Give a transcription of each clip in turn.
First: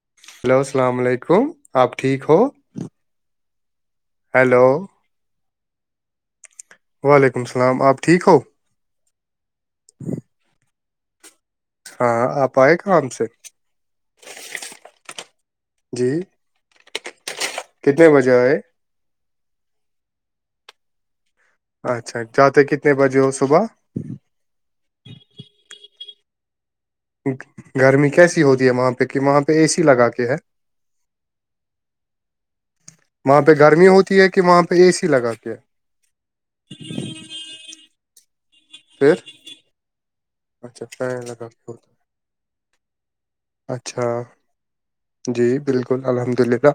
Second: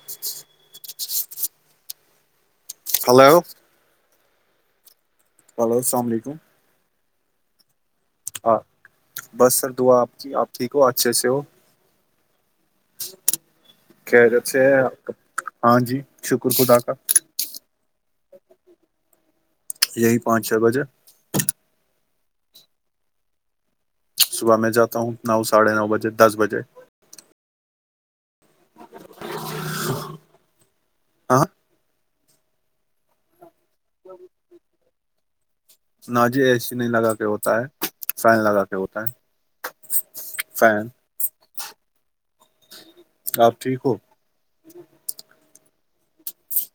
[unintelligible] Hello السلام علیکم آپ ٹھیک ہو ہلو ہیلو ہلو السلام علیکم وعلیکم السل آپ ٹھیک ہو بس سر دعا آپ ج آپ ٹھیک ہو اچھے سے ہو ہاں آپ آئے گم سے کیریت سے ہے آپ کا ہاں جی شکر خدا کا کتنے بجے آئے یہی پہنچ ہے گج اچھا جاتے کتنے بجے ہو صبح صبح میں جاتا ہوں نو ساڑھے نو بجے دس بجے گرمی کیسی ہوتی ہے وہاں پہ کہ وہاں پہ اے سی لگا کے ہے آ وہاں پہ گرمی ہوتی ہے کہ وہاں پہ اے سی لگاتی ہے جی اے سی نہیں لگا کے ہوتا ہے فین لگا کے ہوتا پھر ہے اچھا فین ٹر لگا کے ہوتا ہے آپ ٹھیک ہو جی بالکل الحمد للہ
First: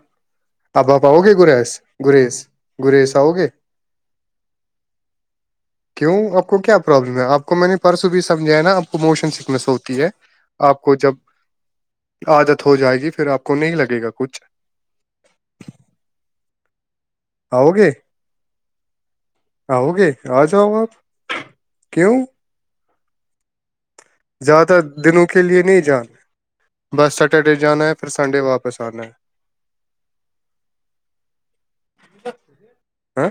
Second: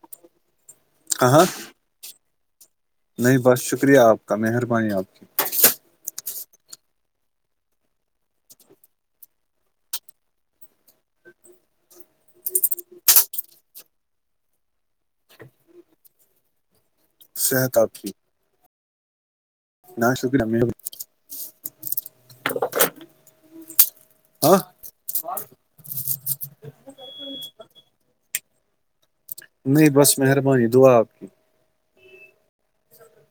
اب آپ آؤ ہاں گے ہاں گریز گریز گریز آؤ نہیں گے بس شکریہ آپ کا مہربانی آپ کی کیوں آپ کو کیا پرابلم ہے آپ کو میں نے پرسوں بھی سمجھا ہے نا آپ کو موشن سکنس ہوتی ہے آپ کو جب عادت ہو جائے گی پھر آپ کو نہیں لگے گا کچھ [inaudible] صحت آپسی ہؤو گے آ شکریہ جاؤ آپ کیوں ہاں زیادہ دنوں کے لیے نہیں جانا ہے بس سٹرڈے جانا ہے پھر سنڈے واپس آنا ہے نہیں بس مہربانی دعا آپ کی ہاں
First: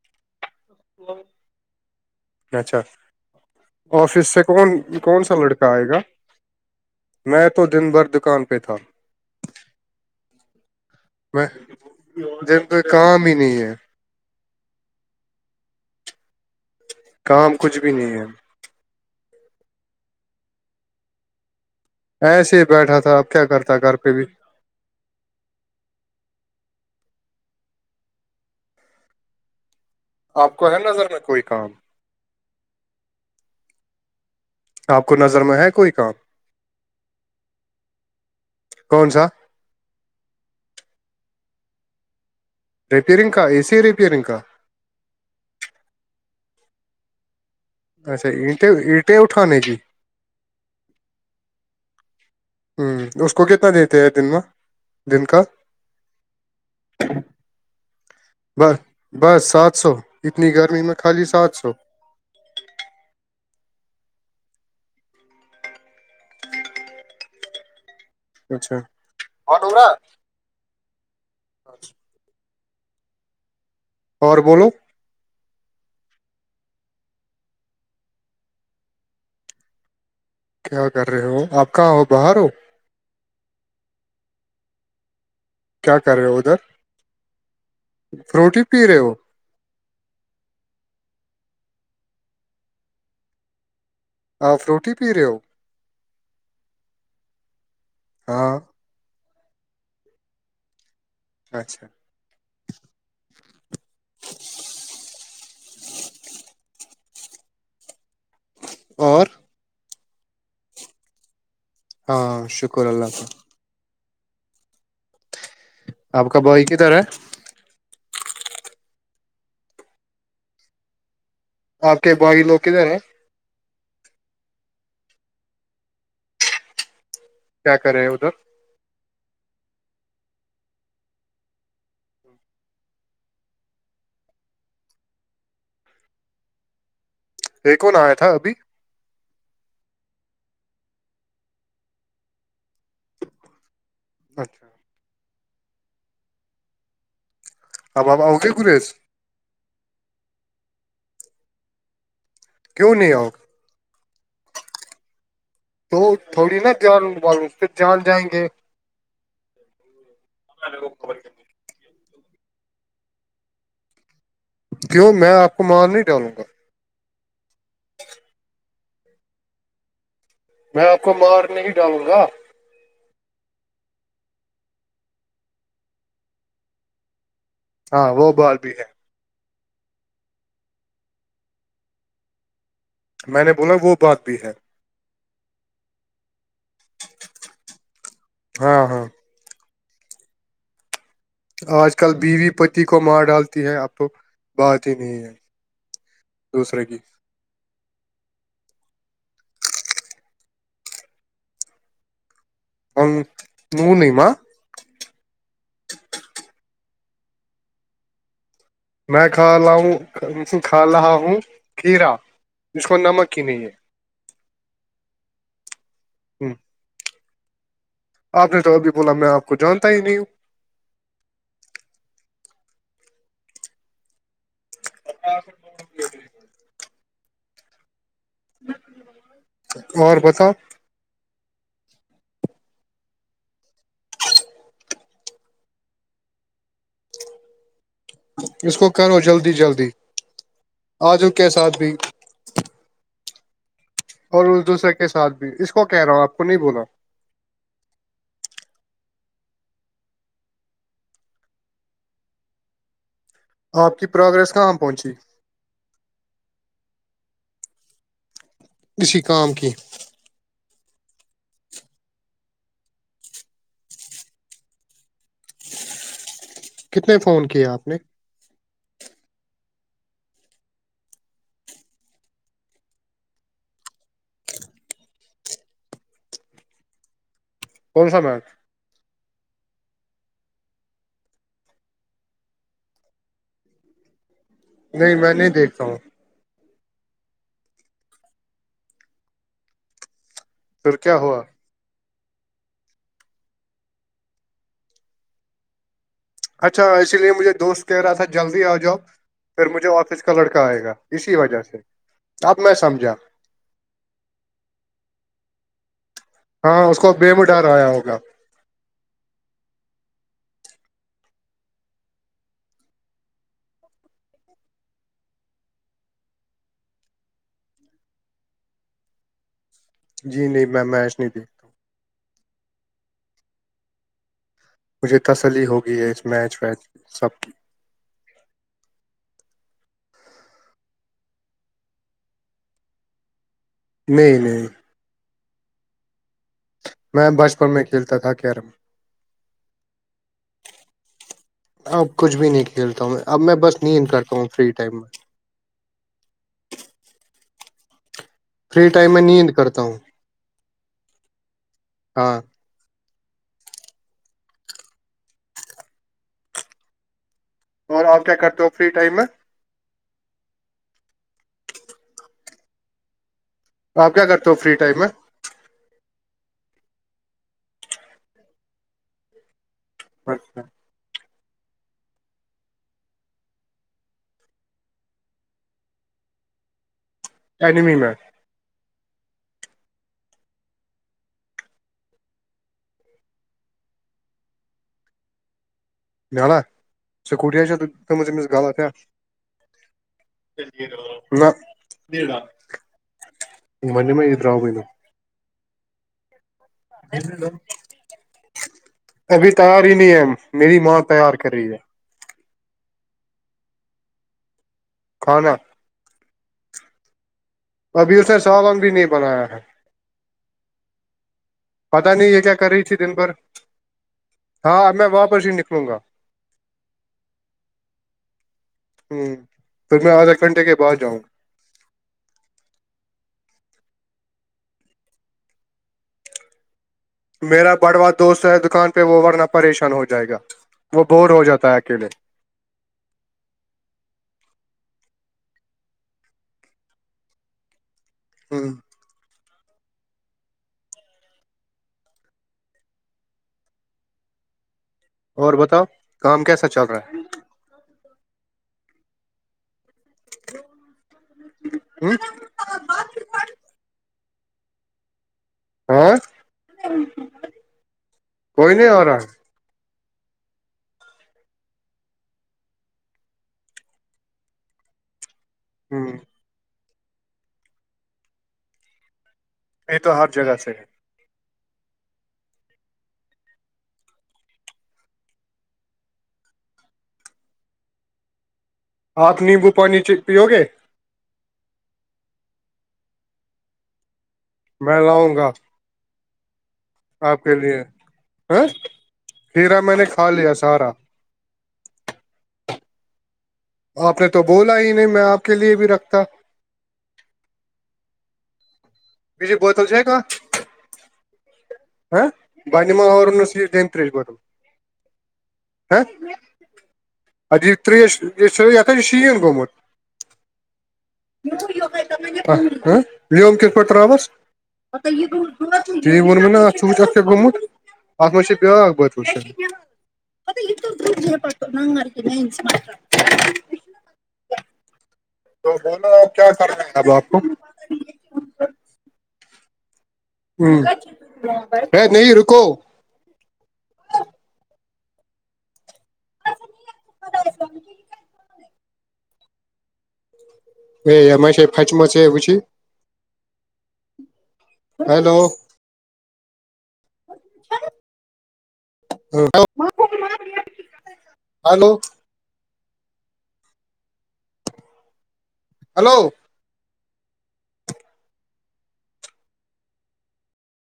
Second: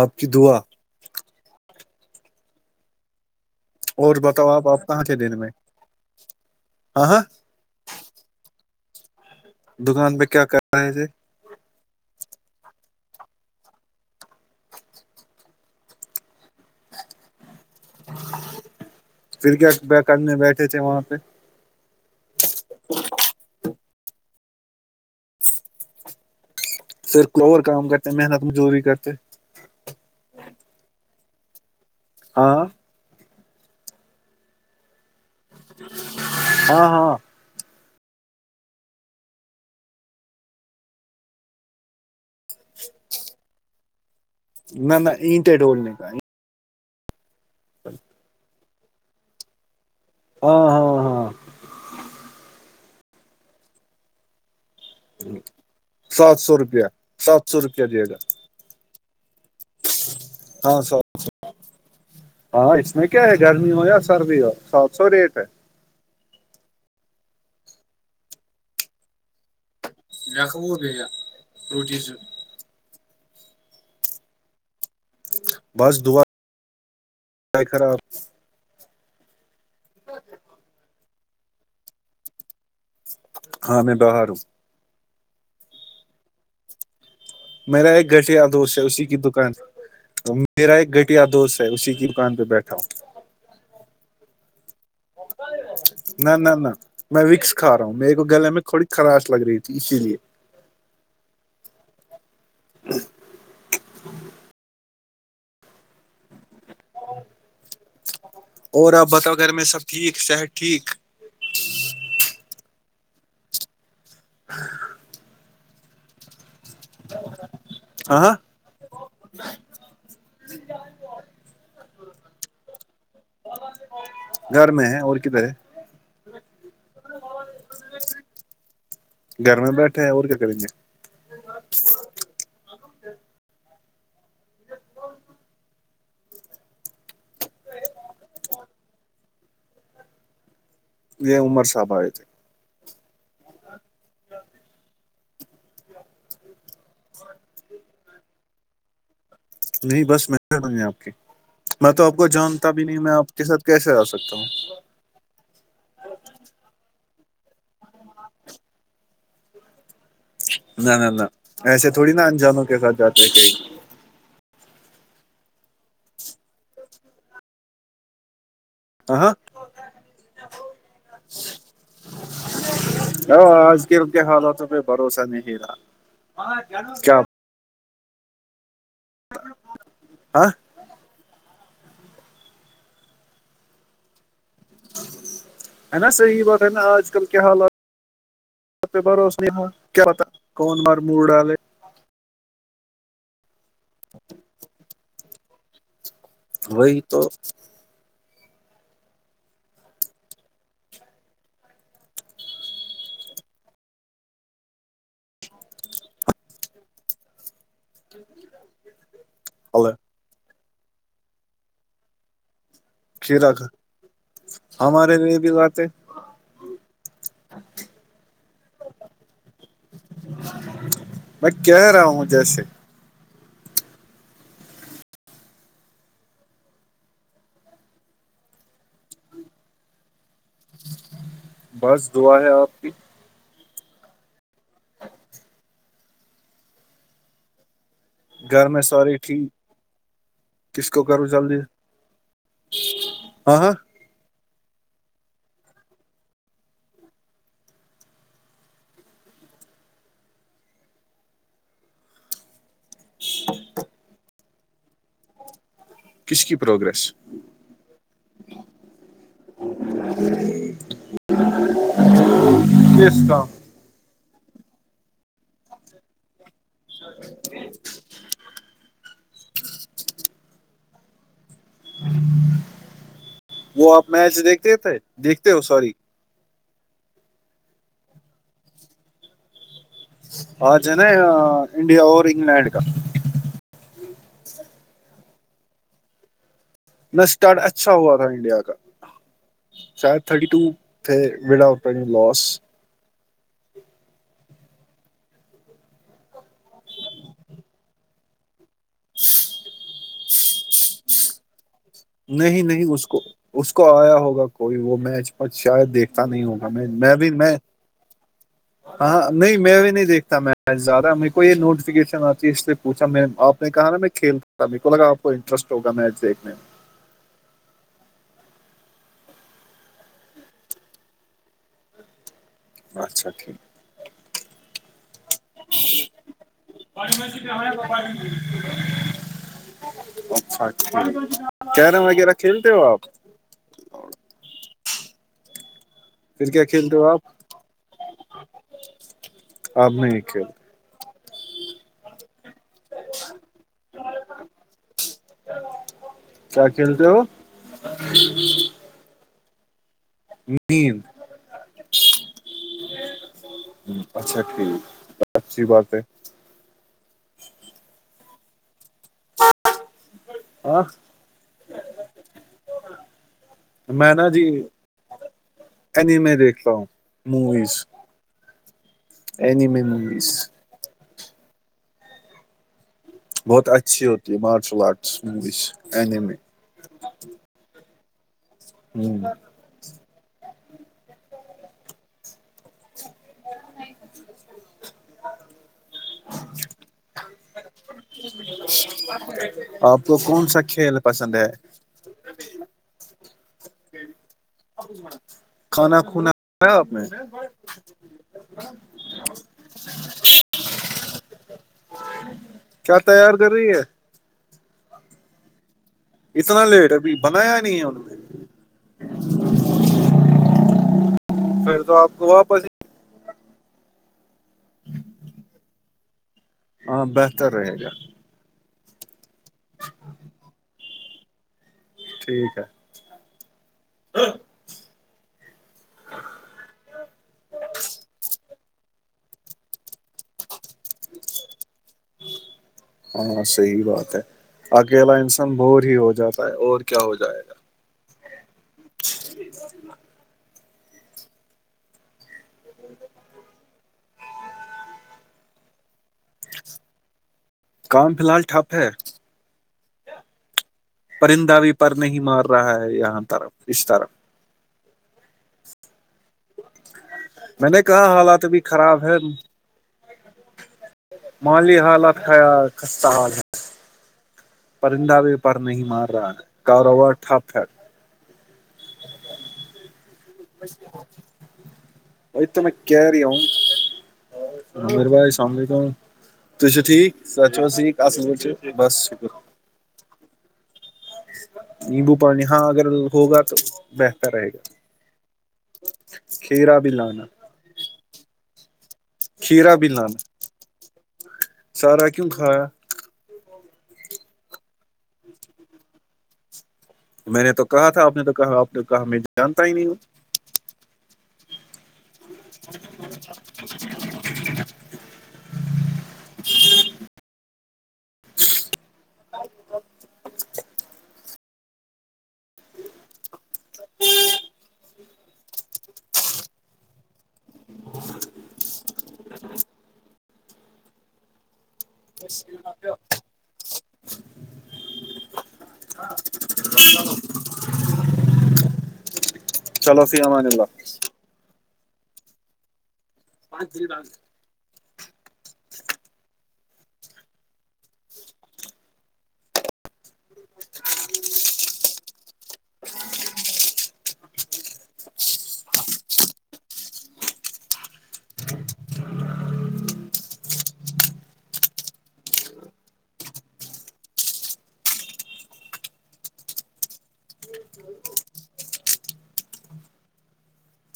آپ کی دعا اچھا اور آفس سے بتاؤ آپ کون آپ کہاں تھے کون سا دن میں لڑکا آئے گا ہاں ہاں میں تو دن بھر دکان پہ تھا دکان پہ کیا کر رہے ہے تھے میں کو کام ہی نہیں ہے کام کچھ بھی نہیں ہے پھر کیا کرنے بیٹھے تھے وہاں پہ ایسے ہی بیٹھا تھا اب کیا کرتا گھر پہ بھی پھر اور کام کرتے محنت مزوری کرتے آپ کو ہے نظر میں کوئی کام ہاں آپ کو نظر میں ہے کوئی کام ہاں ہاں کون سا ریپیئرنگ کا اے سی ریپیئرنگ کا نہ نہ اٹ ڈول نہیں اچھا اینٹیں اینٹیں اٹھانے کیی ہاں ہاں ہاں ہوں اس کو کتنا دیتے ہیں دن میں دن کا سات سو روپیہ سات سو روپیہ دے گا بس بس سات سو اتنی گرمی میں خالی سات سو ہاں اس میں کیا ہے گرمی ہو یا سردی ہو سات سو ریٹ ہے چھاا رکھ وہو بھییا فروٹی سے اور بولو بس دعا خراب کیا کر رہے ہو آپ کہاں ہو باہر ہو ہاں میں بر کیا کر رہے ہو ادھر میرا ایک گھٹیا فروٹی دوست ہے پی رہے اسی ہو کی دکان سے میرا ایک گھٹیا دوست ہے اسی کی دکان پہ بیٹھا ہوں ہاں فروٹ ہی پی رہے ہو نہ نہ نہ میں وکس کھا رہا ہوں میرے کو گلے ہاں میں تھوڑی خراش لگ رہی تھی اسی لیے اچھا ہ اور آپ بتاؤ گھر میں سب ٹھیک صحت ٹھیک ہاں شکر اللہ ہاں آپ کا بھائی کدھر ہے آ ہاں آپ کے باغی لوگ کدھر ہیں گھر میں ہے اور کدھر ہے کیا کرے ہیں ادھر گھر میں بیٹھے ہیں اور کیا کریں گے ج ایک کون آیا تھا ابھی یہ عمر صاحب ہے تھے اچھا آ بابا او گے گریس نہیں بس من ہے آپ کی میں تو آپ کو جانتا بھی کیوں نہیں میں آؤ آپ گے؟ کے ساتھ کیسے آ سکتا ہوں تو تھوڑی نا جان ب اس پ جان جائیں گے نہ نہ نہ ایسے تھوڑی نا انجانوں کے ساتھ جاتے ہیں کہئی کیوں میں آپ کو مار نہیں ڈالوں گا ج ہ ہ میں آپ کو مار نہیں ڈالوں گا آج کل کے حالاتوں پہ بھروسہ نہیں رہا کیا ہاں وہ بار بھی ہے ہاں میں نے بولا وہ بات بھی ہے ہے نا صحیح بات میں آج کل کیا ہاں حالات پہ ہاں بھروس نہیں کیا پتا کون مار موڈ والے آج کل بیوی پتی کو مار ڈالتی ہے اب تو بات ہی نہیں ہے دوسرے کی وہی تو نو نہیں ما ٹ میں کھا لاؤوں کا لا ہوں کھیرا جس کو نمک کھیر ہی نہیں ہمارے لی بھی بات ہے ہے آپ نے تو ابھی بولا میں آپ کو جانتا ہی نہیں ہوں میں کہ رہا ہوں جیسے اور بتاؤ بس دعا ہے آپ کی گھر اس میں کو ساریی کرو ٹھیک جلدی جلدی کس کو کروں آجو کے جلدی ساتھ بھی ہاں اور اس دوسرے کے ساتھ بھی اس کو کہہ رہا ہوں آپ کو نہیں بولا ش آپ کی پروگرس کہاں پہنچی کس کی پروگریس اسی کام کی کیس کا کتنے فون کی آپ نے وہ آپ میچ دیکھتے تھے دیکھتے ہو سوری کون سا مت آ انڈیا اور انگلینڈ کا نہیں میں نہیں دیکھتا ہوں نہ اسٹارٹ اچھا ہوا تھا انڈیا کا شاید تھرٹی ٹو پھر کیا تھے ہوا وڈ آٹ لوس اچھا اسی لیے مجھے دوست کہہ رہا تھا جلدی آ جاؤ پھر مجھے آفس کا لڑکا آئے گا اسی وجہ سے اب نہیں میں نہیں اس سمجھا کو اس کو آیا ہوگا کوئی وہ میچ مچ شاید دیکھ ہاں اس کو بےم اٹھاایا ہوگا ہاں نہیں میں بھی نہیں دیکھتا میچ زیادہ میرے کو یہ نوٹیفکیشن آتی ہے اس سے پوچھا میں آپ نے کہا نا میں کھیلتا میک کو لگا آپ کو انٹرسٹ ہوگا میچ دیکھنے میں جی نہیں میم میش نہیں تھی اچھا ٹھیک ہے مجھے تسلی ہوگی ہے اس میچ ویچ سب کی اچھ اچ کیرم وغیرہ کھیلتے ہو آپ نہیں نہیں پھر کیا کھیلتے ہو آپ فل میں کھیلتا تھا کیرم آپ نہیں کیا اب کچھ بھی نہیں کھیلتا ہوں میں اب میں بس نیند کرتا ہوں فری ٹائم میں کیا کھیلتے ہو فری ٹائم میں نیند کرتا ہوں نم ہاں اچھا ٹھیک اچھی بات ہے اور آپ کیا کرتے ہو فری ٹائم میں آ میں آپ کیا نا جی کرتے ہو فری ٹائم میں اینمے دیکھ رہ ہوں موویز ای اچھا بہت اچھی ہوتی ہے مارشل آرٹس می ا ایڈمی میں ہوں جانا سکوٹی تھم سے امس غلط ہے آپ کو کون سا کھیل پسند ہے نہ بیا منی میں را ب کھانا کھونایا آپ نے نہٕ ابھی تیار ہی نہیں ہے میری ماں تیار کر رہی ہے کیا تیار کر رہی ہے کھانا اتنا لیٹ ابھی بنایا نہیں ہے انوں ابھی نے اس سالن بھی نہیں بنایا ہے ہ پتا نہیں یہ کیا کر رہی تھی دن بھر ہاں میں واپس ہی نکلوں گا ہاں بہتر رہے گا ہوں توھر میں آدھا گھنٹے کے بعد جاؤں گا ٹھیک ہے میرا بڑوا دوست ہے دکان پہ وہ ورنہ پریشان ہو جائے گا وہ بور ہو جاتا ہے اکیلے ہاں صی بات ہے اکیلا انسان بور ہی ہو جاتا ہے اور کیا ہو جائے گا ہوں ج اور بتاؤ کام کیسا چل رہا ہے کام فی الحال ٹھپ ہے پرندہ بھی پر ہے نہیں مار رہا ہے یہاں طرف اسش طرف ہاں میں نے کہا حالات ابھی کوئی نہیں آ خراب ہے رہا مالی حالات ہے سستا حال ہے پرندہ بھی پر نہیں ہے مار ہ رہا ہے کاروبار ٹھپ ہے یہ تو ہر جگہ سے ہے وت میں کریم [unintelligible] آپ نیمبو پانی پیو گے نیمبو پانی ہاں اگر ہوگا تو بہتر رہے گا میں لاؤں گا کھییرا بھی ل کے لیے ہ کھیرا ہیرا بھی میں نے لانانا کھا لیا سارا سارا کیوں کھایا آپ نے تو بولا ہی نہیں میں آپ کے لیے بھی رکھتا میں نے تو کہا تھا آپ نے تو کہا آپ نے کہا بجی جانتا ہی بوتل نہیں ج ہوں کا ہ بہ نما ا س دم تریش بدل ا یہ تریش یہ س یہتا جو شین گومت لب کت پڑ ترس ت ونم نا آھک کیا گمت ات مجھ بیا بچہ وچنے ا یہ تو دورج پٹ نن مرک م تو بولو اب کیا کر رہے ہے اب آپ کو چلو فی ہم ہوں نہیں رکو پانچ د لال [inaudible] یہ ای سے فچم پ ہیلو ہلو ہلو